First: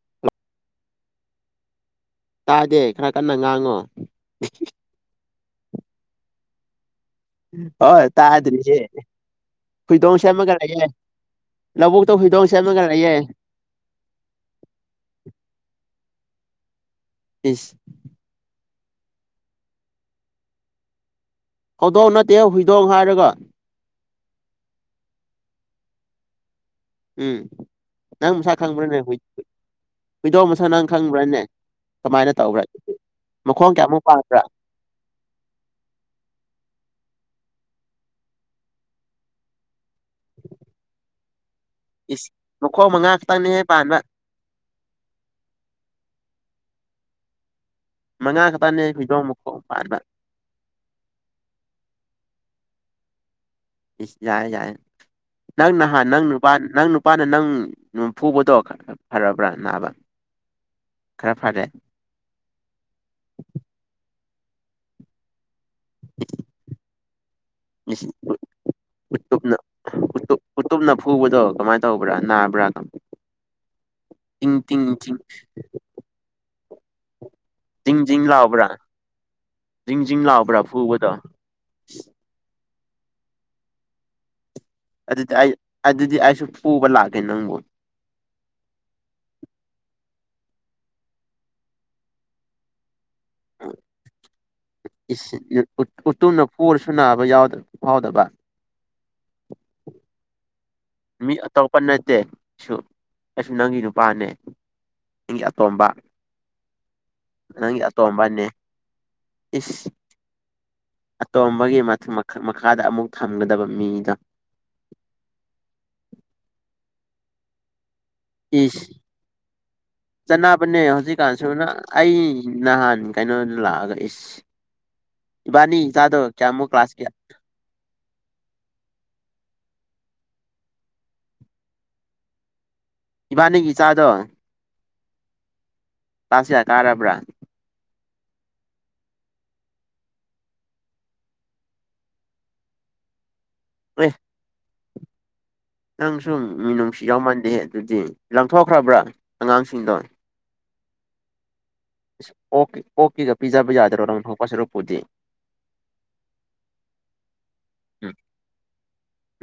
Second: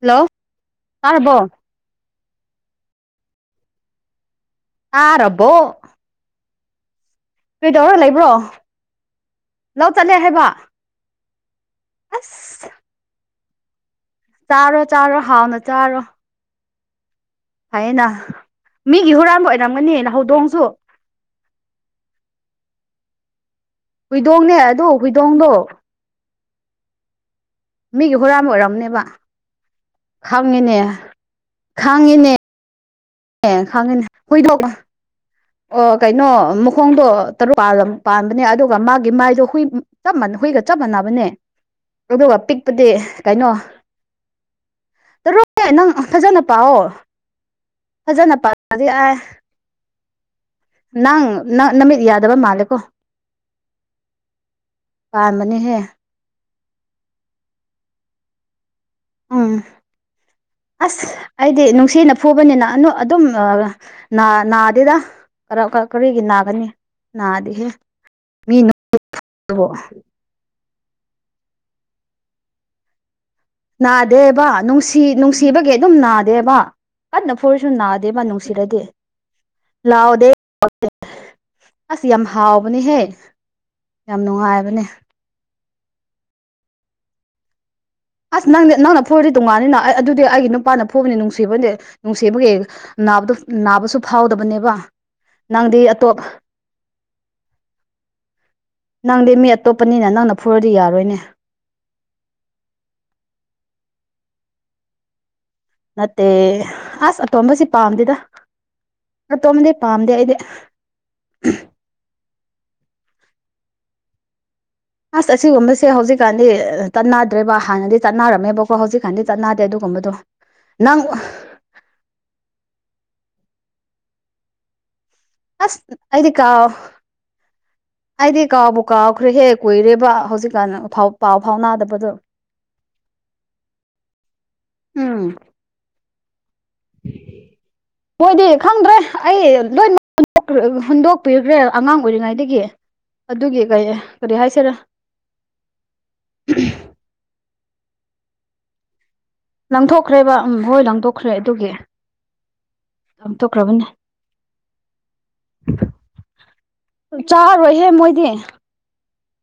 Hello ꯇꯥꯔꯕꯣ ꯇꯥꯗꯦ ꯈꯔꯔ ꯀꯟꯅꯥ ꯉꯥꯡꯉꯣ ꯇꯥꯔꯔꯕꯣ ꯍꯣꯏꯏ ꯂꯩꯕ꯭ꯔꯣ ꯇꯥꯗꯔꯤꯁꯦ꯫ ꯂꯧ ꯆꯠꯂꯦ ꯐꯩꯗꯣꯝ ꯍꯥꯏꯕ ꯁꯦꯝꯃꯒ ꯂꯩꯑꯦ ꯂꯧꯕꯨꯛꯇ ꯐꯩꯗꫭꯝ ꯑꯁ ꯁꯦꯝꯃꯒ ꯂꯛꯌꯦꯦ ꯆꯥꯔꯣ ꯆꯥꯔꯣ ꯍꯥꯎꯅꯥ ꯆꯥꯔꯣ꯫ ꯏꯁꯁ ꯐꯥꯏꯅꯥ ꯃꯤꯒꯤ ꯍꯨꯔꯥꯟꯕꯥ ꯑꯣꯏꯔꯝꯒꯅꯤꯅ ꯍꯧꯗꯣꯡꯁꯨ꯫ ꯍꯧꯗꯣꯡ ꯅꯠꯇꯦ ꯐꯩꯗꯣꯝ ꯍꯥꯏꯔꯒ ꯍꯨꯏꯗꯣꯡ ꯅꯦ ꯑꯗꫭ ꯍꯨꯏꯗꯣꯡ ꯗꯣ꯫ ꯎꯝ ꯃꯤꯒꯤ ꯅꯪ ꯍꯨꯔꯥꯟꯕ ꯅꯥ ꯈꯪꯕꯔꯥ ꯑꯣꯏꯔꯝꯅꯦꯕ ꯅ° ꯍꯨꯏꯗꫭꯡ ꯃꯁꯥ ꯈꯪꯉꯤꯅꯦ ꯅꯪ ꯈꯪꯕ꯭ꯔꯥꯅꯦ ꯀꯃꯥꯏꯅ ꯈꯪꯉꯤꯅꯦ ꯇꯧꯕ꯭ꯔꯥ ꯑꯦ ꯃꯈꯣꯡ ꯀꯌꯥꯃꯨꯛ ꯄꯥꯗ꯭ꯔꯥ꯫ ꯑꯣꯑꫭ ꯀꯩꯅꯣ ꯃꯈꯣꯡꯗꯣ ꯇꯔꯨꯥꯛ ꯄꯥꯟꯕꯅꯦ꯫ ꯑꯗꯨꯒ ꯃꯥꯒꯤ ꯃꯥꯏꯗꯣ ꯍꯨꯏ ꯆꯞ ꯃꯥꯟ ꯍꯨꯏꯒ ꯆꯞ ꯃꯥꯟꯅꯕꯅꯦ꯫ ꯏꯁ ꯑꯗꯨꯒꯥ ꯄꯤꯛꯄꯗꯤ ꯃꯈꯣꯡ ꯃꯉꯥ ꯀꯩꯅꯣ ꯈꯛꯇꯪꯅꯦꯍꯦ ꯄꯥꯟꯕ ꯇꯥꯔꯣꯑꯦ ꯅꯪ ꯐꯖꯥꯅ ꯇꯥꯎ ꯃꯅꯥ ꯈꯛꯄꯝꯅꯦ ꯍꯧꯗꫭꯡ ꯃꯀꯣꯛ ꯄꯥꯟꯕꯥ ꯅꯪ ꯅꯃꯤꯠ ꯌꯥꯗꯕꯥ ꯃꯥꯂꯀꯣ꯫ ꯏꯁ ꯌꯥꯔꯦ ꯌꯥꯔꯦ ꯄꯥꯟꯕꯅꯦꯍꯦ ꯅꯪꯅ ꯍꯥ ꯅꯪꯒꯤ ꯅꯨꯄꯥ ꯅꯪ ꯅꯨꯄꯥꯅ ꯅꯪ ꯕꯨ ꯐꯨꯕꯗꯣ꯫ ꯎꯝꯝ ꯐꯔꯕ꯭ꯔꯥ ꯅꯥꯕ ꯑꯥꯁ ꯈꯔ ꯑꯩꯗꯤ ꯐꯔꯦ ꯅꯨꯡꯁꯤꯅꯥ ꯐꯨꯕꯅꯤ ꯅꯤ ꯑꯗꯨꯝ ꯅꯥ ꯅꯥꯗꯦꯗ ꯀꯔꯤꯒꯤ ꯅꯥꯒꯅꯤ ꯅꯥꯗꯤꯍꯦ ꯏꯁ ꯃꯤ ꯅꯥ ꯎꯇꯨꯞꯅ ꯐꯨꯕꯥꯕꯨ ꯎꯇꯨꯞ ꯎꯇꯨꯞꯅ ꯐꯨꯕꯗꯣ ꯀꯃꯥꯏꯅ ꯇꯧꯕ꯭ꯔꯥ ꯅꯥꯕ꯭ꯔꯥ ꯑꯗꯨꯝ ꯅꯥꯗꯦꯕꯥ ꯅꯨꯡꯁꯤ ꯅꯨꯡꯁꯤꯕꯒꯤ ꯑꯗꯨꯝ ꯅꯥꯗꯦꯕꯥ ꯀꯟꯅ ꯐꯨꯔꯁꯨ ꯖꯤꯡ ꯅꯥꯗꯦ ꯕꯥ ꯖꯤꯡ ꯂꯥꯎꯕ꯭ꯔꯥ ꯅꯨꯡꯁꯤꯔꯗꯤ ꯖꯤꯡ ꯂꯥꯎ ꯖꯤꯡ ꯗ ꯂꯥꯎꯕ꯭ꯔꯥ ꯑꯣꯗꯦ ꯐꯨꯕꯗꯣ ꯑꯁ ꯌꯥꯝꯅ ꯍꯥꯎꯕꯅꯦ ꯍꯦ ꯌꯥꯝ ꯅꯨꯡꯉꯥꯏꯕꯅꯦ꯫ ꯑꯗꯨꯗꯤ ꯑꯩ ꯑꯗꯨꯗꯤ ꯑꯩꯁꯨ ꯐꯨꯕ ꯂꯥꯛꯀꯦ ꯅꯪꯕꯨ꯫ ꯑꯁ ꯅꯪꯗꯤ ꯅꯪꯅ ꯐꯨꯔꯗꯤ ꯇꯣꯡꯉꯥꯟꯅꯤ ꯅ ꯑꯩ ꯑꯗꯨꯗꯤ ꯑꯩꯒꯤ ꯅꯨꯄꯥꯅ ꯐꯨꯕꯅꯤ ꯅꯨꯡꯁꯤꯕꯅꯤ ꯅꯨꯡꯁꯤꯕꯒꯤ꯫ ꯅꯥꯕꯗꫭ ꯅꯥꯕꯁꯨ ꯐꯥꯎꯗꯕꯅꯦꯕꯥ ꯅꯪꯗꯤ ꯑꯇꯣꯞꯄ ꯍꯨꯔꯁꯨ ꯅꯥꯕꯥ ꯐꯥꯎ ꯗꯥꯕ ꯅꯪꯗꯤ ꯃꯤ ꯑꯇꯣꯞꯄꯥ ꯅꯤꯅ ꯅꯪꯅ ꯐꯨꯔꯗꯤ ꯌꯥꯔꯣꯏꯅꯦ꯫ ꯑꯇꯣꯞꯄꯥ ꯅꯠꯇꯦ ꯑꯩꯁꯨ ꯑꯩꯁꯨ ꯅꯪꯒꯤ ꯅꯨꯄꯥꯅꯦ꯫ ꯏꯪꯒꯤ ꯑꯇꯣꯝꯕꯅꯤ꯫ ꯅꯠꯇꯦ ꯑꯥꯁ ꯑꯇꯣꯝꯕꯁꯤ ꯄꯥꯝꯗꯦꯗ ꯑꯇꯣꯝꯕꯅꯦ ꯑꯇꯣꯝꯕꯗꯤ ꯏꯁ ꯄꯥꯝꯗꯦ ꯑꯩꯗꯤ ꯑꯇꯣꯝꯕꯒꯤ ꯃꯈꯥ ꯃꯈꯥꯗ ꯑꯃꯨꯛ ꯊꯝꯒꯗꯕꯥ ꯃꯤꯗꫭ꯫ ꯑꯁ ꯑꯁꯤꯒꯨꯝꯕꯁꯤ ꯍꯧꯖꯤꯛꯀꯥꯟꯗꯤ ꯆꯠꯅꯗ꯭ꯔꯦꯕ ꯫ ꯍꯥꯟꯅꯗꯤ ꯆꯠꯅꯥꯔꯝ ꯃꯦꯕꯀꯣ ꯏꯁ ꯍꯧꯖꯤꯛꯀꯥꯟꯗꯤ ꯆꯠꯅꯗꯦ ꯑꯗꯨꯒꯨꯝꯕ ꯗꯣ꯫ ꯆꯠꯅꯕꯅꯦ ꯅꯪ ꯍꯧꯖꯤꯛꯀꯥꯟꯁꯨ ꯑꯩ ꯅꯍꯥꯟ ꯀꯩꯅꯣꯗꯥ ꯂꯥꯛꯑꯒ ꯏꯁꯁ ꯏꯕꯥꯅꯤ ꯑꯁ ꯏꯆꯥꯗꯣ ꯑꯩꯗꯤ ꯀꯥꯎ ꯀꯌꯥꯃꯨꯛ ꯀ꯭ꯂꯥꯁ ꯀꯌꯥ ꯑꯩꯗꯤ ꯀꯥꯎꯕꯨ ꯀꯥꯎꯈ꯭ꯔꯦ ꯍꯦ ꯀꯨꯏꯔꯦꯕꯥ ꯍꯧꯖꯤꯛꯀꯥꯟ ꯄꯥꯎ ꯐꯥꯎꯅꯥꯗꯕꯗꯣ꯫ [unintelligible] ꯏꯕꯥꯅꯤ ꯒꯤ ꯏꯆꯥꯗꯣ ꯎꯝꯝ ꯀꯂꯥ꯭ꯁ ꯀꯌꯥ ꯀꯥꯔꯕ꯭ꯔꯥ ꯃꫭꯏꯗꯤ ꯈꯪꯗ꯭ꯔꯦ ꯑꯩ ꯂꯣꯏꯃꯛ ꯍꯨꯟꯗꯣꯛꯄꯤꯈ꯭ꯔꯦ ꯑꯉꯥꯡ ꯑꯣꯏꯔꯤꯉꯩꯗꯒꯤ ꯑꯗꯨꯒꯤ ꯀꯩ ꯀꯔꯤ ꯍꯥꯏꯁꯤꯔꯥ ꯅꯪꯁꯨꯨ ꯃꯤꯅꯨꯡꯁꯤ ꯌꯥꯎꯃꯥꯟꯗꯦ ꯑꯗꯨꯗꯤ ꯂꯪꯊꯣꯛꯈ꯭ꯔꯕ꯭ꯔꯥ ꯑꯉꯥꯡꯁꯤꯡꯗꯣ ꯂꯪꯊꯣꯛꯈ꯭ꯔꯦꯕ ꯎꯝ ꯍꯣꯏ ꯂꯪꯊꯣꯛꯈ꯭ꯔꯦ ꯑꯗꯨꯒꯤ ꯑꯣꯀꯦ ꯑꯣꯀꯤꯒ ꯄꯤꯖꯥꯕ ꯂꯪꯊꯣꯛꯈ꯭ꯔꯕꯅꯦ ꯌꯥꯗꯔꯣ ꯂꯛꯊꯣꯛꯄ ꯁꯤꯔꯨꯛꯄꯨꯗꯤ ꯆꯥꯔꫭꯏ ꯆꯔꯣꯢꯍꯦ ꯎꯝ ꯃꯣꯏꯗꯤ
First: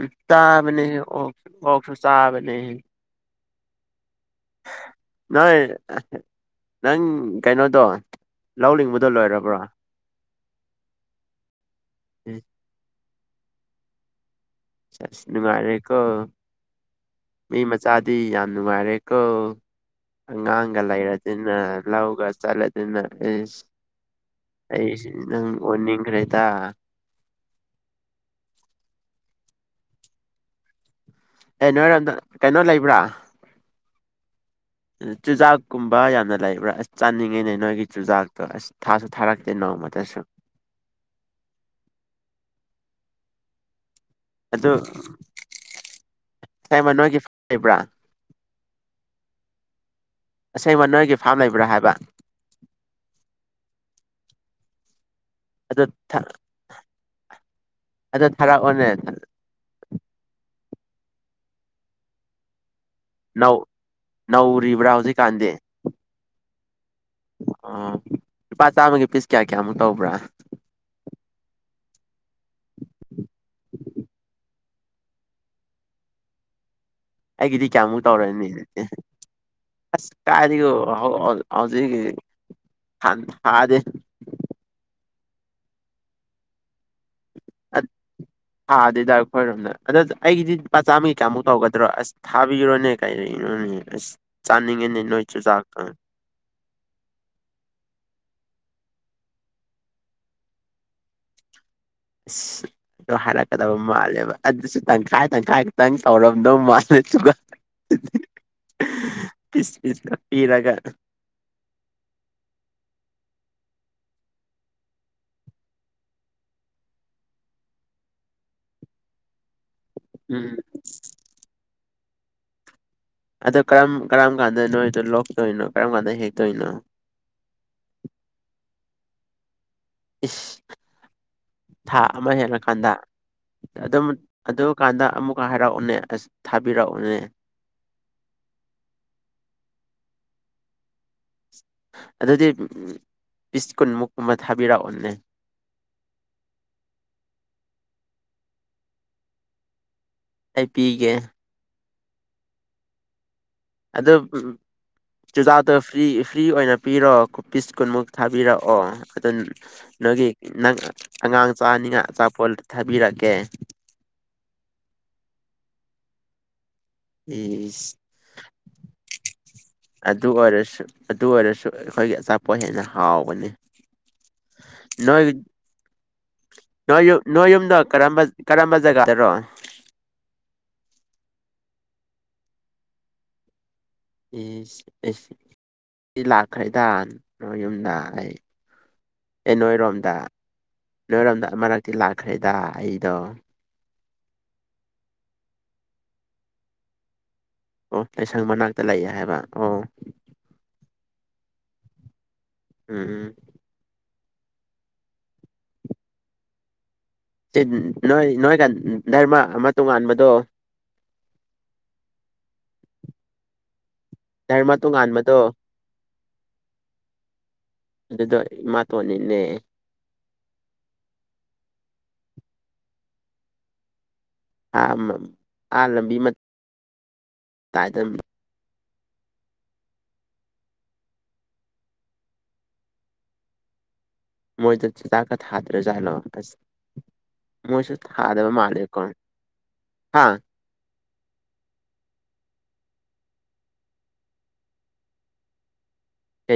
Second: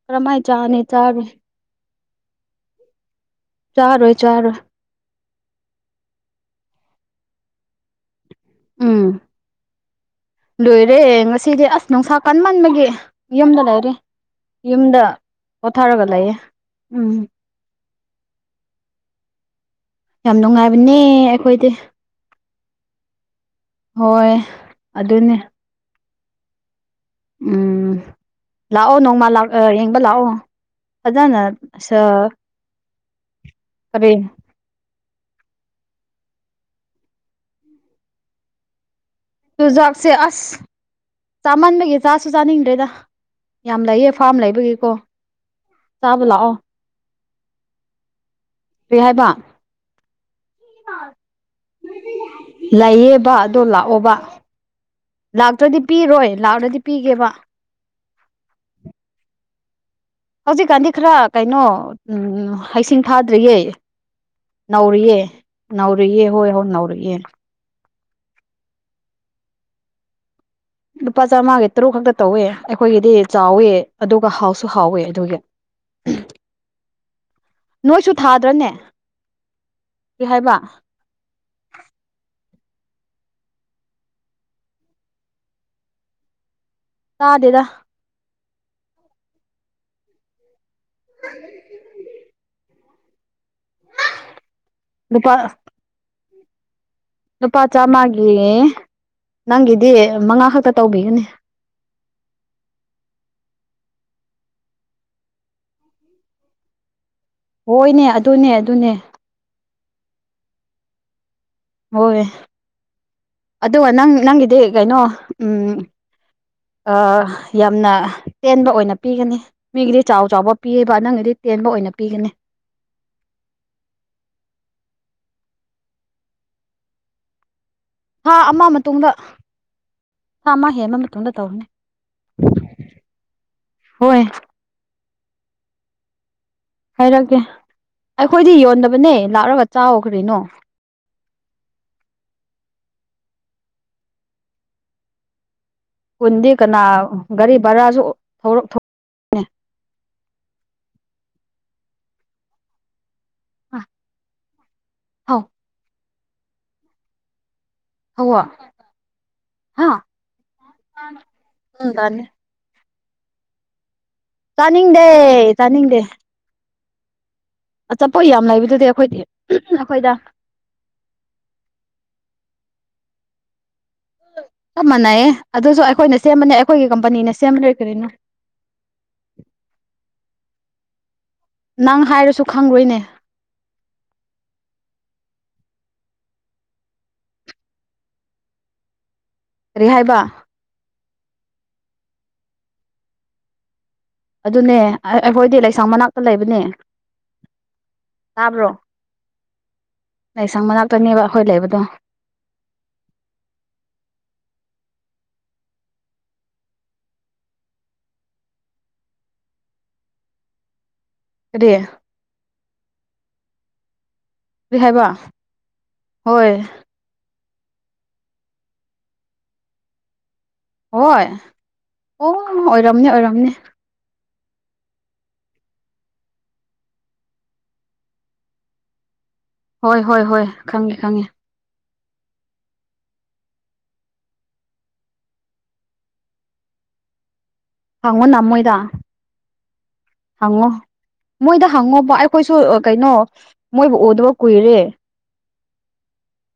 ꯎꯝ ꯀꯔꯝꯍꯥꯢꯅ ꯆꯥꯅꯤ ꯆꯥꯕꯅꯦꯍꯦ ꯆꯥꯔꯣꯢ ꯑꯣꯛ ꯑꯣꯛꯁꯨ ꯆꯥꯕꯅꯦ ꯆꯔꯣꯢ ꯆꯔꯣꯢ ꯅꯣꯏ ꯅꯪ ꯀꯩꯅꯣꯗꯣ ꯂꯧꯅꯤꯡꯕꯗꯣ ꯎꯝ ꯂꯣꯏꯔꯕ꯭ꯔꯣ ꯂꯣꯏꯔꯦ ꯉꯁꯤꯗꯤ ꯑꯁ ꯅꯨꯡꯁꯥ ꯀꯟꯃꯟꯕꯒꯤ ꯌꯨꯝꯗ ꯂꯩꯔꯦ ꯌꯨꯝꯗ ꯑꯁ ꯑꯁ ꯅꯨꯡꯉꯥꯏꯔꯦꯀꯣ ꯄꯣꯊꯔꯒ ꯂꯩꯌꯦ ꯎꯝ ꯃꯤ ꯃꯆꯥꯗꯤ ꯌꯥꯝ ꯅꯨꯡꯉꯥꯏꯔꯦ ꯀꯣ ꯌꯥꯝ ꯑꯉꯥꯡꯒ ꯅꯨꯡꯉꯥꯏꯕꯅꯦ ꯂꯩꯔꯗꯅ ꯑꯩꯈꯣꯏꯗꯤ ꯂꯧꯒ ꯆꯠꯂꯁꯤꯅ ꯢꯁ ꯍꯣꯏ ꯑꯩꯁꯨ ꯑꯗꯨꯅꯦ ꯅꯪ ꯑꯣꯟꯅꯤꯡꯈ꯭ꯔꯦꯗ ꯎꯝ ꯂꯥꯛꯑꯣ ꯅꯣꯡꯃ ꯌꯦꯡꯕ ꯂꯥꯛꯑꯣ ꯐꯖꯅ ꯑꯦ ꯅꯣꯏꯔꯝ ꯁ ꯀꯩꯅꯣ ꯂꯩꯕ꯭ꯔꯥ ꯀꯔꯤ ꯆꯨꯖꯥꯛꯀꯨꯝꯕ ꯌꯥꯝꯅ ꯂꯩꯕ꯭ꯔꯥ ꯑꯁ ꯆꯥꯅꯤꯡꯉꯤꯅꯦ ꯅꯣꯏꯒꯤ ꯆꯨꯖꯥꯛꯇꯣ ꯑꯁ ꯊꯥꯁꯨ ꯊꯥꯔꯛꯇꯦ ꯆꯨꯖꯥꯛꯁꯦ ꯅꯣꯡꯃꯗꯁꯨ ꯑꯁ ꯆꯥꯃꯟꯕꯒꯤ ꯆꯥꯁꯨ ꯆꯥꯅꯤꯡꯗ꯭ꯔꯦꯗ ꯌꯥꯝ ꯂꯩꯌꯦ ꯐꯥꯔꯝ ꯑꯗꯨ ꯂꯩꯕꯒꯤꯀꯣ ꯆꯥꯕ ꯂꯥꯛꯑꯣ ꯀꯩꯃ ꯅꯣꯏꯒꯤ ꯐꯥꯝ ꯂꯩꯕ꯭ꯔꯥ ꯀꯔꯤ ꯍꯥꯏꯕ ꯑꯁꯦꯡꯕ ꯅꯣꯏꯒꯤ ꯐꯥꯝ ꯂꯩꯕ꯭ꯔꯥ ꯍꯥꯏꯕ ꯂꯩꯌꯦꯕ ꯑꯗꯣ ꯂꯥꯛꯑꯣꯕ ꯂꯥꯛꯇ꯭ꯔꯗꯤ ꯑꯗꯨ ꯄꯤꯔꯣꯏ ꯂꯥꯛꯂꯗꯤ ꯄꯤꯒꯦꯕ ꯑꯗꯣ ꯊꯥꯔꯛꯑꯣꯅꯦ ꯍꯧꯖꯤꯛꯀꯥꯟꯗꯤ ꯈꯔ ꯀꯩꯅꯣ ꯎꯝ ꯍꯩꯁꯤꯡ ꯐꯥꯗ꯭ꯔꯤꯌꯦ ꯅꯧꯔꯤꯕ꯭ꯔꯥ ꯅꯧꯔꯤꯌꯦ ꯍꯧꯖꯤꯛꯀꯥꯟꯗꯤ ꯅꯧꯔꯤꯑꯦ ꯍꯣꯏ ꯍꯣꯏ ꯅꯧꯔꯤꯑꯦ ꯑꯣ ꯂꯨꯄꯥ ꯆꯥꯝꯃꯒꯤ ꯄꯤꯁ ꯀꯌꯥ ꯀꯌꯥꯃꯨꯛ ꯇꯧꯕ꯭ꯔꯥ ꯂꯨꯄꯥ ꯆꯥꯝꯃꯉꯥꯒꯤ ꯇꯔꯨꯛ ꯈꯛꯇ ꯇꯧꯋꯦ ꯑꯩꯈꯣꯏꯒꯤꯗꯤ ꯆꯥꯎꯋꯦ ꯑꯗꯨꯒ ꯍꯥꯎꯁꯨ ꯍꯥꯎꯋꯦ ꯑꯗꯨꯒꯤ ꯎ [inaudible] ꯑꯩꯒꯤꯗꯤ ꯀꯌꯥꯃꯨꯛ ꯇꯧꯔꯅꯤ ꯑꯁ ꯀꯔꯤ ꯍꯥꯏꯕ ꯀꯥꯏꯗꯒꯤ ꯥꯎ ꯍꯧꯖꯤꯛ ꯊꯥꯗꯦ ꯇꯥꯗꯦꯗ ꯊꯥꯗꯧꯗ ꯑꯩꯈꯣꯢꯔꯣꯝꯗ ꯑꯗ ꯑꯩꯒꯤꯗꯤ ꯂꯨꯄꯥ ꯆꯥꯝꯃꯒꯤ ꯀꯌꯥꯃꯨꯛ ꯇꯧꯒꯗ꯭ꯔꯣ ꯑꯁ ꯊꯥꯕꯤꯔꯣꯅꯦ ꯀꯔꯤꯅꯣꯅꯦ ꯑꯁ ꯆꯥꯅꯤꯡꯉꯤꯅꯦ ꯅꯣꯏ ꯂꯨꯄꯥ ꯆꯨꯖꯥꯛꯇꯣ ꯂꯨꯄꯥ ꯆꯥꯝꯃꯒꯤ ꯅꯪꯒꯤꯗꯤ ꯃꯉꯥ ꯈꯛꯇ ꯇꯧꯕꯤꯒꯅꯤ ꯑ [inaudible] ꯑꯗꯣ ꯍꯥꯏꯔꯛꯀꯗꯕ ꯃꯥꯜꯂꯦꯕ ꯑꯗꯨꯁꯨ ꯇꯪꯈꯥꯏ ꯇꯪꯈꯥꯏ ꯈꯛꯇꯪ ꯇꯧꯔꯝꯗꯧ ꯃꯥꯜꯂꯦ ꯑꯗꯨꯒ ꯍꯣꯏꯅꯦ ꯑꯗꯨꯅꯦ ꯑꯗꯨꯅꯦ ꯄ ꯏꯔꯒꯣ [inaudible] ꯍꯣꯏ ꯑꯗꯨꯒ ꯅꯪ ꯅꯪꯒꯤꯗꯤ ꯀꯩꯅꯣ ꯎꯝ ꯑ ꯌꯥꯝꯅ ꯇꯦꯟꯕ ꯑꯣꯏꯅ ꯄꯤꯒꯅꯤ ꯃꯤꯒꯤꯗꯤ ꯆꯥꯎ ꯎꯝ ꯆꯥꯎꯕ ꯄꯤꯌꯦꯕ ꯅꯪꯅꯗꯤ ꯇꯦꯟꯕ ꯑꯣꯏꯅ ꯄꯤꯒꯅꯤ ꯑꯗꯣ ꯀꯔꯝ ꯀꯔꯝ ꯀꯥꯟꯗ ꯅꯣꯏꯗꯣ ꯂꯣꯛꯇꯧꯔꯤꯅꯣ ꯀꯔꯝ ꯀꯥꯟꯗ ꯍꯦꯛꯇꯣꯢꯅꯣ ꯊꯥ ꯑꯃ ꯃꯇꯨꯡꯗ ꯊꯥ ꯏꯁ ꯑꯃ ꯍꯦꯟꯕ ꯃꯇꯨꯡꯗ ꯇꯧꯅꯤ ꯊꯥ ꯑꯃ ꯍꯦꯜꯂꯀꯥꯟꯗ ꯑꯗꯨꯝ ꯍꯣꯏ ꯑꯗꯨ ꯀꯥꯟꯗ ꯑꯃꯨꯛꯀ ꯍꯥꯏꯔꯛꯎꯅꯦ ꯑꯁ ꯊꯥꯕꯤꯔꯛꯎꯅꯦ ꯍꯥꯏꯔꯛꯀꯦ ꯑꯩꯈꯣꯏꯗꯤ ꯌꯣꯟꯗꯕꯅꯦ ꯂꯥꯛꯔꯒ ꯆꯥꯎꯀꯔꯤꯅꯣ ꯑꯗꯨꯗꯤ ꯄꯤꯁ ꯀꯨꯟꯃꯨꯛꯀꯨꯝꯕ ꯊꯥꯕꯤꯔꯛꯑꯣꯅꯦ ꯀꯨꯟꯗꯤ ꯀꯅꯥ ꯒꯥꯔꯤ ꯚꯔꯥꯁꯨ ꯊ‍ꯣꯛ ꯑꯩ ꯄꯤꯒꯦ ꯊꯧ ꯑꯗꯣ ꯆꯨꯖꯥꯛꯇꯣ ꯐ꯭ꯔꯤ ꯐ꯭ꯔꯤ ꯑꯣꯏꯅ ꯄꯤꯔꯣ ꯄꯤꯁ ꯀꯨꯟꯃꯨꯛ ꯊꯧꯋꯣ ꯊꯥꯕꯤꯔꯛꯑꯣ ꯑꯗꯨꯝ ꯍꯥ ꯅꯣꯏꯒꯤ ꯅꯪ ꯑꯉꯥꯡ ꯎꯝ ꯆꯥꯅꯤꯡꯉꯥꯏ ꯑꯆꯥꯄꯣꯠ ꯊꯥꯕꯤꯔꯛꯀꯦ ꯆꯥꯅꯤꯡꯗꯦ ꯆꯥꯅꯤꯡꯗꯦ ꯏꯁ ꯑꯆꯥꯄ‍ꯣꯠ ꯌꯥꯝ ꯂꯩꯕꯗꯨꯗꯤ ꯑꯩꯈꯣꯏꯗꯤ ꯑꯩꯈꯣꯏꯗ ꯔꯦꯁ ꯑꯗꯨ ꯑꯣꯏꯔꯁꯨ ꯑꯩꯈꯣꯏꯒꯤ ꯑꯆꯥꯄꯣꯠ ꯍꯦꯟꯅ ꯍꯥꯎꯕꯅꯤ ꯆꯞ ꯅꯣꯏ ꯃꯥꯟꯅꯩꯌꯦ ꯑꯗꯨꯁꯨ ꯑꯩꯈꯣꯏꯅ ꯁꯦꯝꯕꯅꯦ ꯑꯩꯈꯣꯏꯒꯤ ꯅꯣꯏ ꯌꯨꯝ ꯀꯝꯄꯅꯤꯅ ꯅꯣꯏ ꯁꯦꯝꯕ ꯅ‌ꯦ ꯌꯨꯝꯗꯣ ꯀꯔꯤꯅꯣ ꯀꯔꯝꯕ ꯀꯔꯝꯕ ꯖꯒꯥꯗꯔꯣ ꯅꯪ ꯍꯥꯏꯔꯁꯨ ꯈꯪꯔꯣꯏꯅꯦ ꯏꯁ ꯑꯩ ꯂꯥꯛꯈ꯭ꯔꯦꯗꯥ ꯅꯣꯏ ꯌꯨꯝꯗ ꯑꯩ ꯑꯦ ꯀꯔꯤ ꯅꯣꯏꯔꯣꯝꯗ ꯍꯥꯏꯕ ꯅꯣꯏꯔꯣꯝꯗ ꯑꯃꯔꯛꯇꯤ ꯂꯥꯛꯈ꯭ꯔꯦꯗ ꯑꯩꯗꯣ ꯑꯗꯨꯅꯦ ꯑꯩꯈꯣꯏꯗꯤ ꯂꯩꯁꯥꯡ ꯃꯅꯥꯛꯇ ꯂꯩꯕꯅꯦ ꯑꯣ ꯂꯥꯏꯁꯪ ꯇꯥꯕ꯭ꯔꯣ ꯃꯅꯥꯛꯇ ꯂꯩꯌꯦ ꯍꯥꯏꯕ ꯑꯣ ꯂꯩꯁꯪ ꯃꯅꯥꯛꯇꯅꯦꯕ ꯑꯩꯈꯣꯏ ꯂꯩꯕꯗꯣ ꯎꯝ ꯎꯝ ꯅꯣꯏ ꯅꯣꯏꯒ ꯙꯔꯃ ꯑꯃ ꯇꯣꯉꯥꯟꯕꯗꯣ ꯀꯔꯤ ꯙꯔꯃ ꯀꯔꯤ ꯍꯥꯏꯕ ꯇꯣꯉꯥꯟꯕꯗꯣ ꯍꯣꯏ ꯑꯗꯨꯗꯣ ꯏꯃꯥꯇꯣꯟꯅꯤꯅꯦ ꯍꯣꯏ ꯑꯣ ꯑꯣꯏꯔꯝꯅꯤ ꯑꯣꯏꯔꯝꯅꯤ ꯑꯥ ꯂꯝꯕꯤ ꯃꯇꯥꯏꯗ ꯍꯣꯏ ꯍꯣꯏ ꯍꯣꯏ ꯈꯪꯉꯦ ꯈꯪꯉꯦ ꯃꯣꯏꯗ ꯆꯨꯖꯥꯛꯀ ꯊꯥꯗ꯭ꯔꯦꯖꯥꯠꯂꯣ ꯑꯁ ꯃꯣꯏꯁꯨ ꯍꯪꯉꯨꯅ ꯊꯥꯗꯕ ꯃꯣꯏꯗ ꯃꯥꯜꯂꯦ ꯀꯣ ꯍꯥ ꯍꯪꯉꯣ ꯃꯣꯏꯗ ꯍꯪꯉꯣꯕ ꯑꯩꯈꯣꯏꯁꯨ ꯀꯩꯅꯣ ꯃꯣꯏꯕꯨ ꯎꯗꯕ ꯀꯨꯏꯔꯦ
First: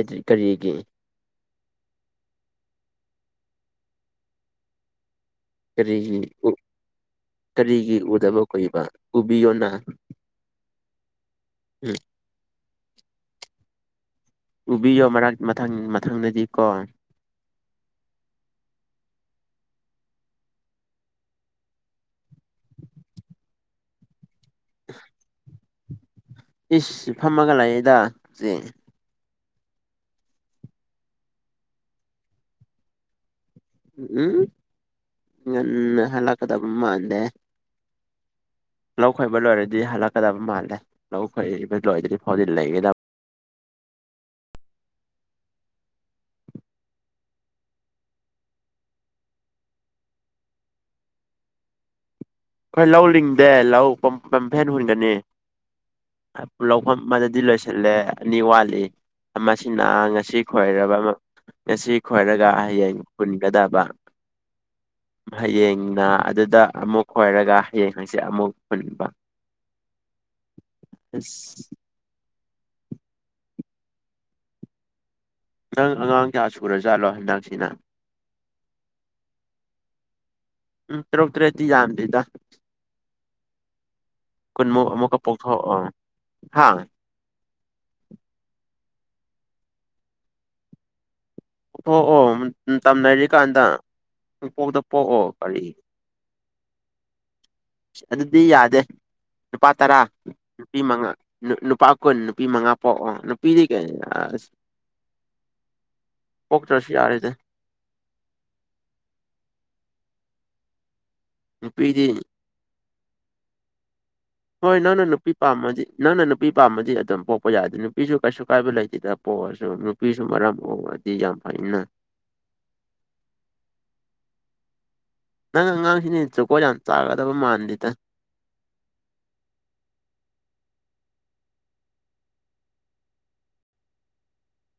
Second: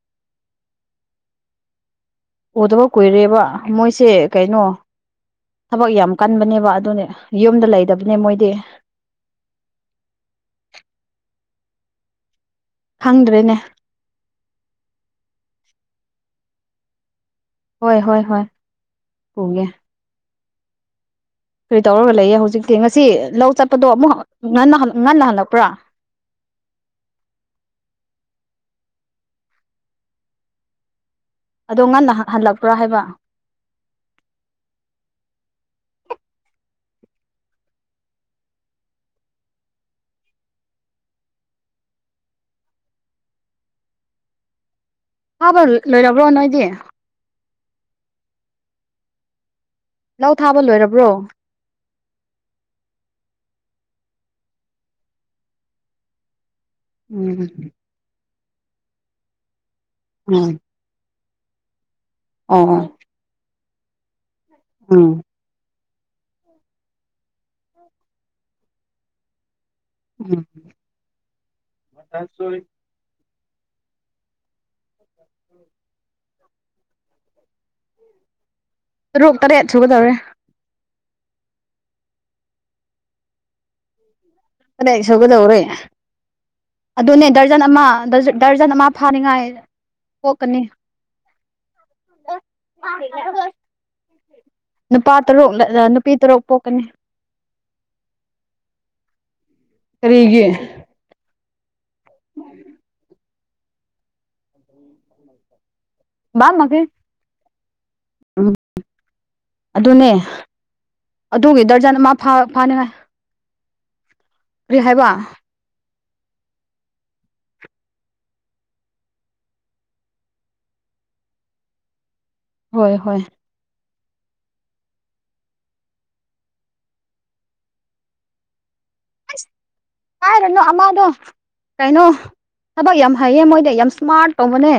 ꯔꯤ ꯀꯔꯤꯒꯤ ꯎꯗꯕ ꯀꯨꯏꯔꯦꯕ ꯃꯣꯏꯁꯦ ꯀꯩꯅꯣ ꯊꯕꯛ ꯌꯥꯝ ꯀꯔꯤꯒꯤ ꯎ- ꯀꯟꯕꯅꯦꯕ ꯑꯗꯨꯅꯦ ꯌꯨꯝꯗ ꯂꯩꯗꯕꯅꯦ ꯃꯣꯏꯗꯤ ꯄꯨꯕꯤꯌꯣꯅ ꯈꯪꯗ꯭ꯔꯦꯅꯦ ꯄꯨꯕꯤꯌꯣ ꯃꯔꯛ ꯃꯊꯪ ꯃꯊꯪꯗꯗꯤ ꯀꯣ ꯍꯣꯏ ꯍꯣꯏ ꯍꯣꯏ ꯄꯨꯒꯦ ꯀꯔꯤ ꯇꯧꯔꯒ ꯂꯩꯌꯦ ꯍꯧꯖꯤꯛꯇꯤ ꯉꯁꯤ ꯂꯧ ꯆꯠꯄꯗꯣ ꯑꯃꯨꯛ ꯉꯟꯅ ꯉꯟꯅ ꯍꯜꯂꯛꯄ꯭ꯔꯥ ꯏꯁ ꯐꯝꯃꯒ ꯂꯥꯛꯌꯦꯗ ꯁꯦ ꯑꯗꯣ ꯉꯟꯅ ꯍꯜꯂꯛꯄ꯭ꯔꯥ ꯍꯥꯏꯕ ꯎꯝ ꯉꯟꯅ ꯍꯂꯛꯀꯗꯕ ꯃꯥꯟꯗꯦ ꯂꯧ ꯈꯣꯏꯕ ꯂꯣꯏꯔꯗꯤ ꯍꯜꯂꯛꯀꯗꯕ ꯃꯥꯜꯂꯦ ꯂꯧ ꯈꯣꯏꯕ ꯂꯣꯏꯗ꯭ꯗꯤ ꯐꯥꯎꯗꯤ ꯂꯩꯒꯗꯕ ꯐꯥꯕ ꯂꯣꯏꯔꯕ꯭ꯔꯣ ꯅꯣꯏꯗꯤ ꯂꯧ ꯊꯥꯕ ꯂꯣꯏꯔꯕ꯭ꯔꯣ ꯑꯩꯈꯣꯏ ꯂꯧ ꯂꯤꯡꯗꯦ ꯂꯧ ꯄꯝꯐꯦꯟ ꯍꯨꯟꯒꯅꯤ ꯂꯧꯐꯝ ꯑꯃꯗꯗꯤ ꯎꯝ ꯂꯣꯏꯁꯤꯜꯂꯦ ꯑꯅꯤ ꯋꯥꯠꯂꯤ ꯃꯁꯤꯅ ꯉꯁꯤ ꯎꯝ ꯈꯣꯏꯔꯕ ꯉꯁꯤ ꯈꯣꯏꯔꯒ ꯑꯣ ꯍꯌꯦꯡ ꯍꯨꯟꯒꯗꯕ ꯎꯝ꯫ ꯍꯌꯦꯡꯅ ꯑꯗꯨꯗ ꯑꯃꯨꯛ ꯈꯣꯏꯔꯒ ꯍꯌꯦꯡ ꯍꯥꯡꯆꯤꯠ ꯑꯃꯨꯛ ꯍꯨꯟꯕ꯫ ꯑꯁ [unintelligible] ꯅꯪ ꯑꯉꯥꯡ ꯀꯌꯥ ꯁꯨꯔꯖꯥꯠꯂꯣ ꯍꯟꯗꯛꯁꯤꯅ ꯇꯔꯨꯛ ꯇꯔꯦꯠ ꯁꯨꯒꯗꯧꯔꯦ ꯎꯝ ꯇꯔꯨꯛ ꯇꯔꯦꯠꯇꯤ ꯌꯥꯝꯗꯦꯗ ꯀꯨꯟꯃꯨ ꯇꯔꯦꯠ ꯑꯃꯨꯛꯀ ꯁꯨꯒꯗꯧꯔꯦ ꯄꯣꯛꯊꯣꯛꯑꯣ ꯍꯥ ꯑꯗꯨꯅꯦ ꯗꯔꯖꯟ ꯑꯃ ꯗꯔꯖꯟ ꯗꯔꯖꯟ ꯑꯃ ꯐꯥꯅꯤꯉꯥꯏ ꯄꯣꯛꯀꯅꯤ꯫ ꯄꯣꯛꯑꯣ ꯇꯝꯅꯔꯤꯀꯥꯟꯗ ꯄꯨꯡꯄꯣꯛꯇ ꯄꯣꯛꯑꯣ ꯀꯔꯤ ꯄꯤ ꯇꯔꯨꯛ ꯄꯣꯛꯀꯅꯤ꯫ ꯢꯁ ꯑꯗꯨꯗꯤ ꯌꯥꯗꯦ ꯅꯨꯄꯥ ꯇꯔꯥ ꯀꯔꯤꯒꯤ ꯅꯨꯄꯤ ꯃꯉꯥ ꯅꯨꯄꯥ ꯀꯨꯟ ꯅꯨꯄꯤ ꯃꯉꯥ ꯄꯣꯛꯑꯣ ꯅꯨꯄꯤꯗꯤ ꯀꯩ ꯑꯁ ꯕꯥꯃꯒꯦ ꯄꯣꯛꯇ꯭ꯔꯁꯨ ꯌꯥꯔꯦꯗ꯫ ꯎꯝ ꯑꯗꯨꯅꯦ ꯑꯗꯨꯒꯤ ꯗꯔꯖꯟ ꯅꯨꯄꯤꯗꯤ ꯑꯃ ꯐꯥ ꯐꯥꯅꯤꯉꯥꯏ‌꯫ ꯍꯣꯏ ꯅꯪꯅ ꯅꯨꯄꯤ ꯄꯥꯝꯃꯗꯤ ꯅꯪꯅ ꯅꯨꯄꯤ ꯄꯥꯝꯃꯗꯤ ꯑꯗꯨꯝ ꯄꯣꯛꯄ ꯌꯥꯏꯗ ꯅꯨꯄꯤꯁꯨ ꯀꯩꯁꯨ ꯀꯥꯏꯕ ꯂꯩꯇꯦꯗ ꯄꯣꯛꯑꯁꯨ꯫ ꯄꯤꯁꯨ ꯃꯔꯝ ꯃꯣꯛꯑꯗꯤ ꯌꯥꯝ ꯐꯩꯅ꯫ ꯍꯣꯏ ꯍꯣꯏ ꯅꯪ ꯑꯉꯥꯡꯁꯤꯅꯤ ꯖꯨꯀꯣꯠ ꯌꯥꯝ ꯆꯥꯒꯗꯕ ꯃꯥꯟꯗꯦꯗ꯫ ꯑꯁ ꯀꯥꯏꯗꯅꯣ ꯑꯃꯥꯗꯣ ꯀꯩꯅꯣ ꯊꯕꯛ ꯌꯥꯝ ꯍꯩꯌꯦ ꯃꯣꯏꯗꯤ ꯌꯥꯝ ꯏꯁꯃꯥꯔꯠ ꯇꯧꯕꯅꯦ꯫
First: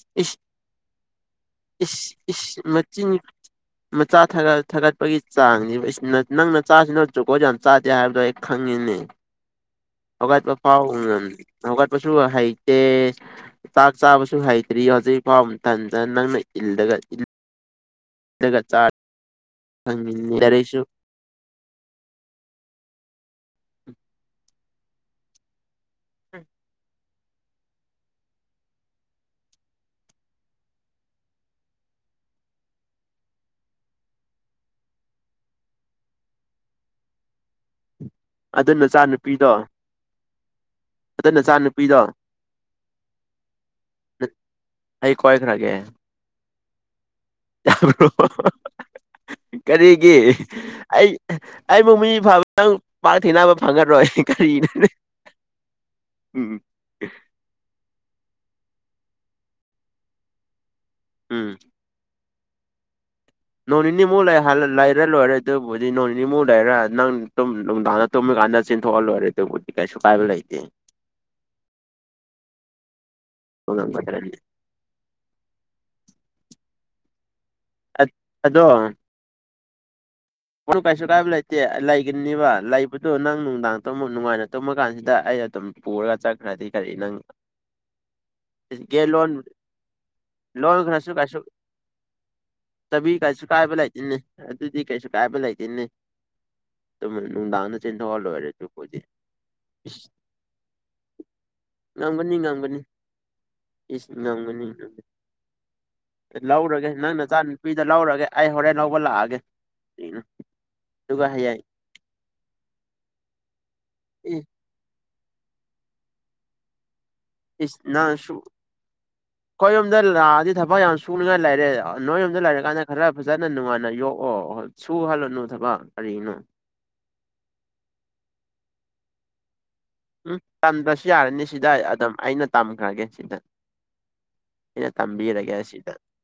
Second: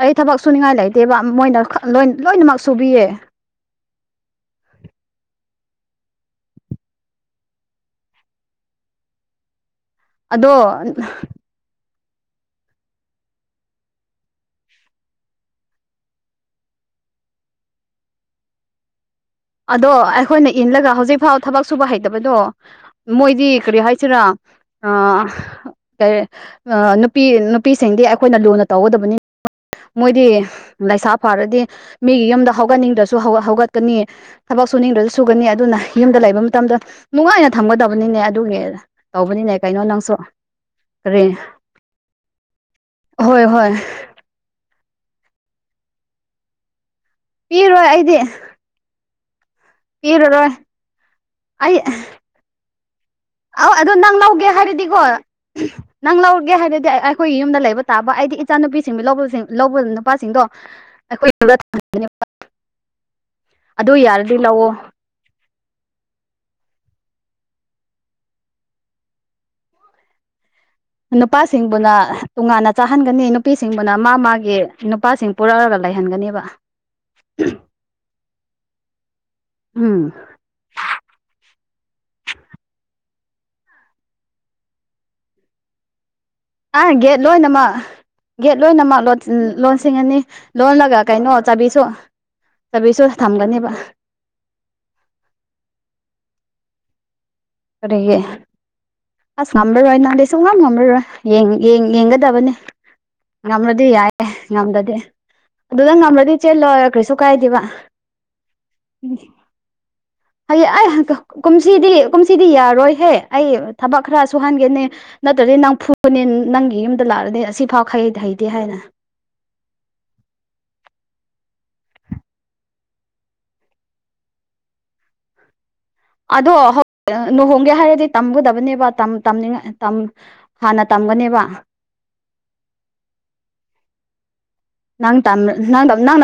ꯑꯩ ꯏꯁ ꯊꯕꯛ ꯁꯨꯅꯤꯡꯉꯥꯏ ꯂꯩꯇꯦꯕ ꯃꯣꯏꯅ ꯈꯠ ꯂꯣꯏꯅ ꯏꯁ ꯂꯣꯏꯅꯃꯛ ꯏꯁ ꯁꯨꯕꯤꯌꯦ꯫ ꯃꯆꯤꯟ ꯃꯆꯥ ꯊꯥꯒꯠ ꯊꯥꯒꯠꯄꯒꯤ ꯆꯥꯡꯅꯦꯕ ꯑꯁ ꯅꯪ ꯅꯪ ꯆꯥꯁꯤꯅ ꯖꯨꯒꯣꯠ ꯌꯥꯝ ꯆꯥꯗꯦ ꯍꯥꯏꯕꯗꯣ ꯈꯪꯉꯤꯅꯦ꯫ ꯍꯧꯒꯠꯄ ꯑꯗꯣ ꯐꯥꯎ ꯉꯝ ꯍꯧꯒꯠꯄꯁꯨ ꯍꯩꯇꯦ꯫ ꯆꯥꯛ ꯆꯥꯕꯁꯨ ꯍꯩꯇ꯭ꯔꯤ ꯍꯧꯖꯤꯛꯐꯥꯎ ꯃꯊꯟꯗ ꯅꯪꯅ ꯏꯜꯂꯒ ꯑꯗꯨꯒ ꯆꯥꯛ ꯑꯗꯣ ꯑꯩꯈꯣꯏꯅ ꯏꯜꯂꯒ ꯍꯧꯖꯤꯛ ꯐꯥꯎ ꯊꯕꯛ ꯁꯨꯕ ꯍꯩꯇꯕꯗꯣ ꯃꯣꯏꯗꯤ ꯀꯔꯤ ꯍꯥꯏꯁꯤꯔꯥ ꯑꯥ ꯀꯩ ꯑꯥ ꯅꯨꯄꯤ ꯅꯨꯄꯤꯁꯤꯡꯗꯤ ꯑꯩꯈꯣꯏꯅ ꯂꯨꯅ ꯇꯧꯒꯗꯕꯅꯤ꯫ ꯃꯣꯏꯗꯤ ꯂꯩꯁꯥ ꯐꯥꯔꯗꯤ ꯃꯤꯒꯤ ꯌꯨꯝꯗ ꯍꯧꯒꯠꯅꯤꯡꯗ꯭ꯔꯁꯨ ꯍꯧꯒꯠꯀꯅꯤ꯫ ꯊꯕꯛ ꯁꯨꯅꯤꯡꯗ꯭ꯔꯁꯨ ꯁꯨꯒꯅꯤ ꯑꯗꯨꯅ ꯌꯨꯝꯗ ꯂꯩꯕ ꯃꯇꯝꯗ ꯅꯨꯡꯉꯥꯏꯅ ꯊꯝꯒꯗꯕꯅꯤꯅꯦ꯫ ꯑꯗꯨꯒꯤ ꯑꯗꯨ ꯅꯆꯥ ꯇꯧꯕꯅꯤꯅꯦ ꯅꯨꯄꯤꯗꯣ ꯀꯩꯅꯣ ꯅꯪꯁꯨ ꯀꯔꯤ ꯅꯇ ꯅꯆꯥ ꯅꯨꯨꯄꯤꯗꯣ ꯍꯣꯏ ꯍꯣꯏ ꯑꯩ ꯀꫭꯏꯈꯔꯒꯦ ꯄꯤꯔꯣꯏ ꯑꯩꯗꯤ ꯀꯔꯤꯒꯤ ꯄꯤꯔꯔꯣꯏ ꯑꯩ ꯑꯩ ꯑꯩꯕꯨ ꯃꯤ ꯐꯕ ꯅꯪ ꯄꯥꯛ ꯊꯦꯡꯅꯔꫭꯏ‌꯫ ꯑꯧ ꯑꯗꯨ ꯅꯪ ꯂꯧꯒꯦ ꯍꯥꯏꯔꯗꯤꯀꯣ ꯅꯪ ꯂꯧꯔꯒꯦ ꯎꯝ ꯍꯥꯏꯔꯗꯤ ꯑꯩ ꯑꯩꯈꯣꯏꯒꯤ ꯌꯨꯝꯗ ꯂꯩꯕ ꯇꯥꯕ ꯑꯩꯗꯤ ꯏꯆꯥ ꯅꯨꯨꯄꯤꯁꯤꯡꯕꯨ ꯂꯧꯕꯁꯤꯡ ꯂꯧꯕ ꯅꯨꯄꯥꯁꯤꯡꯗꯣ ꯑꯩꯈꯣꯏ ꯌꯨꯝꯗ ꯎꯝ [unintelligible] ꯅꯣꯡ ꯑꯗꯨ ꯅꯤꯅꯤꯃꯨꯛ ꯌꯥꯔꯗꯤ ꯂꯩꯔ ꯂꯧꯋꫭ ꯫ [unintelligible] ꯂꯣꯏꯔꯦ ꯑꯗꯨꯕꯨꯗꯤ ꯅꯣꯡ ꯅꯤꯅꯤꯃꯨꯛ ꯂꯩꯔ ꯅꯪ ꯇꯨꯝ ꯅꯨꯡꯗꯥꯡꯗ ꯇꯨꯝꯃꯤꯀꯥꯟꯗ ꯆꯦꯟꯊꯣꯛꯑꯥ ꯂꯣꯏꯔꯦ ꯑꯗꯨꯕꯨ ꯀꯥꯏꯁꯨ ꯀꯥꯏꯕ ꯂꯩꯥꯇꯦ꯫ ꯅꯨꯄꯥꯁꯤꯡꯕꯨꯅ ꯇꯣꯉꯥꯟꯅ ꯆꯥꯍꯟꯒꯅꯤ ꯅꯨꯞ ꯄꯤꯁꯤꯡꯕꯨꯅ ꯃꯥ ꯉꯝꯒꯗ꯭ꯔꯅꯤ ꯃꯥꯒꯤ ꯅꯨꯄꯥꯁꯤꯡ ꯄꯨꯔꯛꯑꯒ ꯂꯩꯍꯟꯒꯅꯦꯕ꯫ ꯑ ꯑꯗꯣ ꯎꯝ꯫ ꯑꯣ ꯀꯩꯁꯨ ꯀꯥꯏꯕ ꯂꯩꯇꯦ ꯂꯩꯒꯅꯤꯕ ꯂꯩꯕꯗꯣ ꯅꯪ ꯅꯨꯡꯗꯥꯡ ꯇꯨꯝꯃꯨ ꯅꯨꯡꯉꯥꯏꯅ ꯇꯨꯝꯃ ꯀꯥꯟꯁꯤꯗ ꯑꯩ ꯑꯗꯨꯝ ꯄꯨꯔ ꯆꯠꯈ꯭ꯔꯗꯤ ꯑꯥ ꯀꯔꯤ ꯒꯦꯠ ꯅꯪ ꯂꯣꯏꯅꯃꯛ ꯒꯦꯠ ꯂꯣꯏꯅꯃꯛ ꯂꯣꯟ ꯂꯣꯟꯁꯤꯡꯒꯅꯤ ꯂꯣꯜꯂꯒ ꯂꯣꯟꯈ꯭ꯔꯁꯨ ꯀꯩꯅꯣ ꯀꯩꯁꯨ ꯆꯥꯕꯤꯁꯨ꯫ ꯆꯕꯤꯁꯨ ꯆꯕꯤ ꯀꯩꯁꯨ ꯊꯝꯒꯅꯦꯕ ꯀꯥꯏꯕ ꯂꯩꯇꯦꯅꯦ ꯑꯗꯨꯗꯤ ꯀꯩꯁꯨ ꯀꯥꯏꯕ ꯂꯩꯇꯦꯅꯦ ꯑꯗꯨ ꯅꯨꯡꯗꯥꯡꯗ ꯆꯦꯟꯊꯣꯛꯑ ꯀꯔꯤꯒꯤ ꯂꯣꯏꯔꯦ ꯑꯗꯨꯕꯨꯗꯤ ꯑꯁ ꯉꯝꯃꯔꯣꯏ ꯅꯪꯗꯤ ꯁꯨꯡꯉꯝ ꯉꯝꯃꯔꯣꯏ ꯌꯦꯡ ꯌꯦꯡ ꯉꯝꯒꯅꯤ ꯌꯦꯡꯒꯗꯕꯅꯦ ꯉꯝꯒꯅꯤ ꯉꯝꯃꯗꯤ ꯏꯁ ꯌꯥꯏꯑꯦ ꯉꯝꯒꯅꯤ ꯉꯝꯗ꯭ꯔꯗꯤ ꯉꯝꯒꯅꯤ ꯑꯗꯨꯗ ꯉꯝꯂꯗꯤ ꯂꯧꯔꯒꯦ ꯆꯦꯜꯂꯣꯕ ꯀ꯭ꯔꯤꯁꯨ ꯅꯪ ꯀꯥꯏꯗꯦꯕ ꯅꯆꯥꯅꯨꯄꯤꯗ ꯂꯧꯔꯒꯦ ꯑꯩ ꯍꯣꯔꯦꯟ ꯂꯧꯕ ꯎ ꯂꯥꯛꯑꯒꯦ ꯀꯩꯅꯣ ꯍꯌꯦꯡ ꯑꯩ ꯑꯗꯨꯒ ꯍꯌꯦꯡ ꯀꯨꯝꯁꯤꯗꯤ ꯀꯨꯝꯁꯤꯗꯤ ꯌꯥꯔꯣꯏꯍꯦ ꯑꯩ ꯊꯕꯛ ꯈꯔ ꯏ ꯁꯨꯍꯟꯒꯦꯅꯦ ꯅꯠꯇ꯭ꯔꯗꯤ ꯅꯪ ꯐꯨꯕꯅꯤ ꯅꯪꯒꯤ ꯌꯨꯝꯗ ꯂꯥꯛꯑꯗꯤ ꯑꯁꯤꯐꯥꯎ ꯈꯩ ꯏꯅꯁꯨꯨ ꯍꯩꯇꯦ ꯍꯥꯏꯅ ꯑꯩꯈꯣꯏꯔꯣꯝꯗ ꯂꯥꯛꯑꯗꯤ ꯊꯕꯛ ꯌꯥꯝ ꯁꯨꯅꯉꯥꯏ ꯂꯩꯔꯦ ꯅꯣꯏꯔꯣꯝꯗ ꯂꯩꯔꯀꯥꯟꯗ ꯈꯔ ꯐꯖꯅ ꯅꯨꯡꯉꯥꯏꯅ ꯌꯣꯛꯑꯣ ꯁꯨ ꯍꯥꯜꯂꯨꯅꯨ ꯊꯕꯛ ꯀꯔꯤꯅꯣ ꯑꯗꯣ ꯂꯨꯍꯣꯡꯒꯦ ꯍꯥꯏꯔꯗꯤ ꯇꯝꯒꯗꯕꯅꯦꯕꯅꯤꯡꯉ ꯎꯝ ꯇꯝꯗ꯭ꯔꯁꯨ ꯌꯥꯔꯅꯤ ꯁꯤꯗ ꯑꯗꯨꯝ ꯑꯩꯅ ꯇꯝꯈ꯭ꯔꯒꯦ ꯁꯤꯗ ꯑꯩꯅ ꯅꯪ ꯇ ꯇꯝꯕꯤꯔꯒꯦ ꯁꯤꯗ ꯇ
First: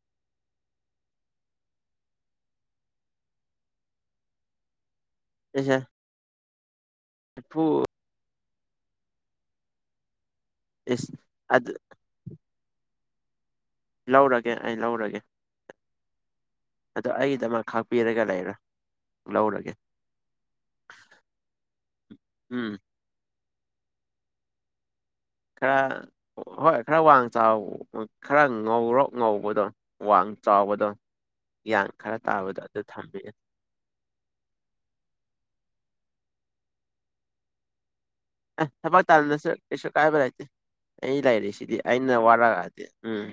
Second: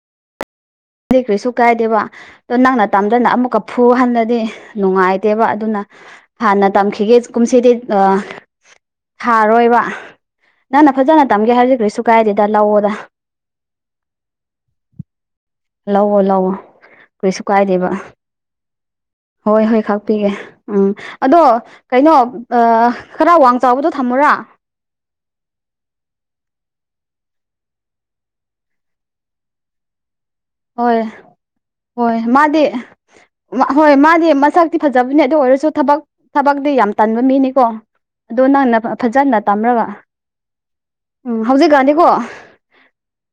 ꯗꯤ ꯀ꯭ꯔꯤꯁꯨ ꯀꯥꯏꯗꯦꯕ ꯑꯗꯣ ꯅꯪꯅ ꯇꯝꯗꯅ ꯑꯃꯨꯛꯀ ꯐꯨ ꯍꯜꯂꯗꯤ ꯅꯨꯡꯉꯥꯏꯇꯦꯕ ꯏꯁ ꯑꯗꯨꯅ ꯍꯥꯟꯅ ꯇꯝꯈꯤꯒꯦ ꯏꯐꯨ ꯀꯨꯝꯁꯤꯗꯤ ꯊꯥꯔꯣꯏꯕ ꯅꯪꯅ ꯏꯁ ꯐꯖꯅ ꯇꯝꯒꯦ ꯑꯗꯨ ꯍꯧꯖꯤꯛ ꯀꯔꯤ ꯁꯨ ꯀꯥꯏꯗꯦꯗ ꯂꯧꯑꯣꯗ ꯂꯧꯔꯒꯦ ꯑꯩ ꯂꯧꯔꯒꯦ ꯂꯧꯑꯣ ꯂꯧꯑꯣ ꯑꯗ ꯑꯩꯒꯤꯗꯃꯛ ꯈꯥꯛꯄꯤꯔꯒ ꯂꯩꯔꯣ ꯍꯣꯏ ꯂꯧꯔꯒꯦ ꯍꯣꯏ ꯈꯥꯛꯄꯤꯒꯦ ꯎꯝ ꯑꯗꯣ ꯀꯩꯅꯣ ꯎꯝ ꯈꯔ ꯋꯥꯡ ꯆꯥꯎꯕꯗꯣ ꯊꯝꯃꯣꯔꯥ ꯈꯔ ꯍꯣꯏ ꯈꯔ ꯋꯥꯡ ꯆꯥꯎ ꯈꯔ ꯉꯧꯔꯣꯛ ꯉꯧꯕꯗꯣ ꯋꯥꯡ ꯆꯥꯎꯕꯗꯣ ꯍꯣꯏ ꯌꯥꯟ ꯈꯔ ꯍꯣꯏ ꯇꯥꯕꯗꯣ ꯃꯥꯗꯤ ꯑꯗꯨ ꯊꯝꯕꯤꯌꯨ ꯍꯣꯏ ꯃꯥꯗꯤ ꯃꯁꯛꯇꯤ ꯐꯖꯕꯅꯦ ꯑꯗꯨ ꯑꯣꯏꯔꯁꯨ ꯊꯕꯛ ꯊꯕꯛꯇꯤ ꯌꯥꯝ ꯇꯟꯕ ꯃꯤꯅꯤꯀꯣ ꯑꯗꯣ ꯑꯦ ꯅꯪꯅ ꯊꯕꯛ ꯐꯖꯅ ꯇꯥꯜꯂꯁꯨ ꯇꯝꯔꯒ ꯀꯩꯁꯨ ꯀꯥꯏꯕ ꯂꯩꯇꯦ ꯑꯩ ꯎꯝ ꯂꯩꯔꯤꯁꯤꯗꯤ ꯍꯧꯖꯤꯛꯀꯥꯟꯗꯤꯀꯣ ꯑꯩꯅ ꯋꯥꯔꯛꯑꯗꯤ ꯎꯝ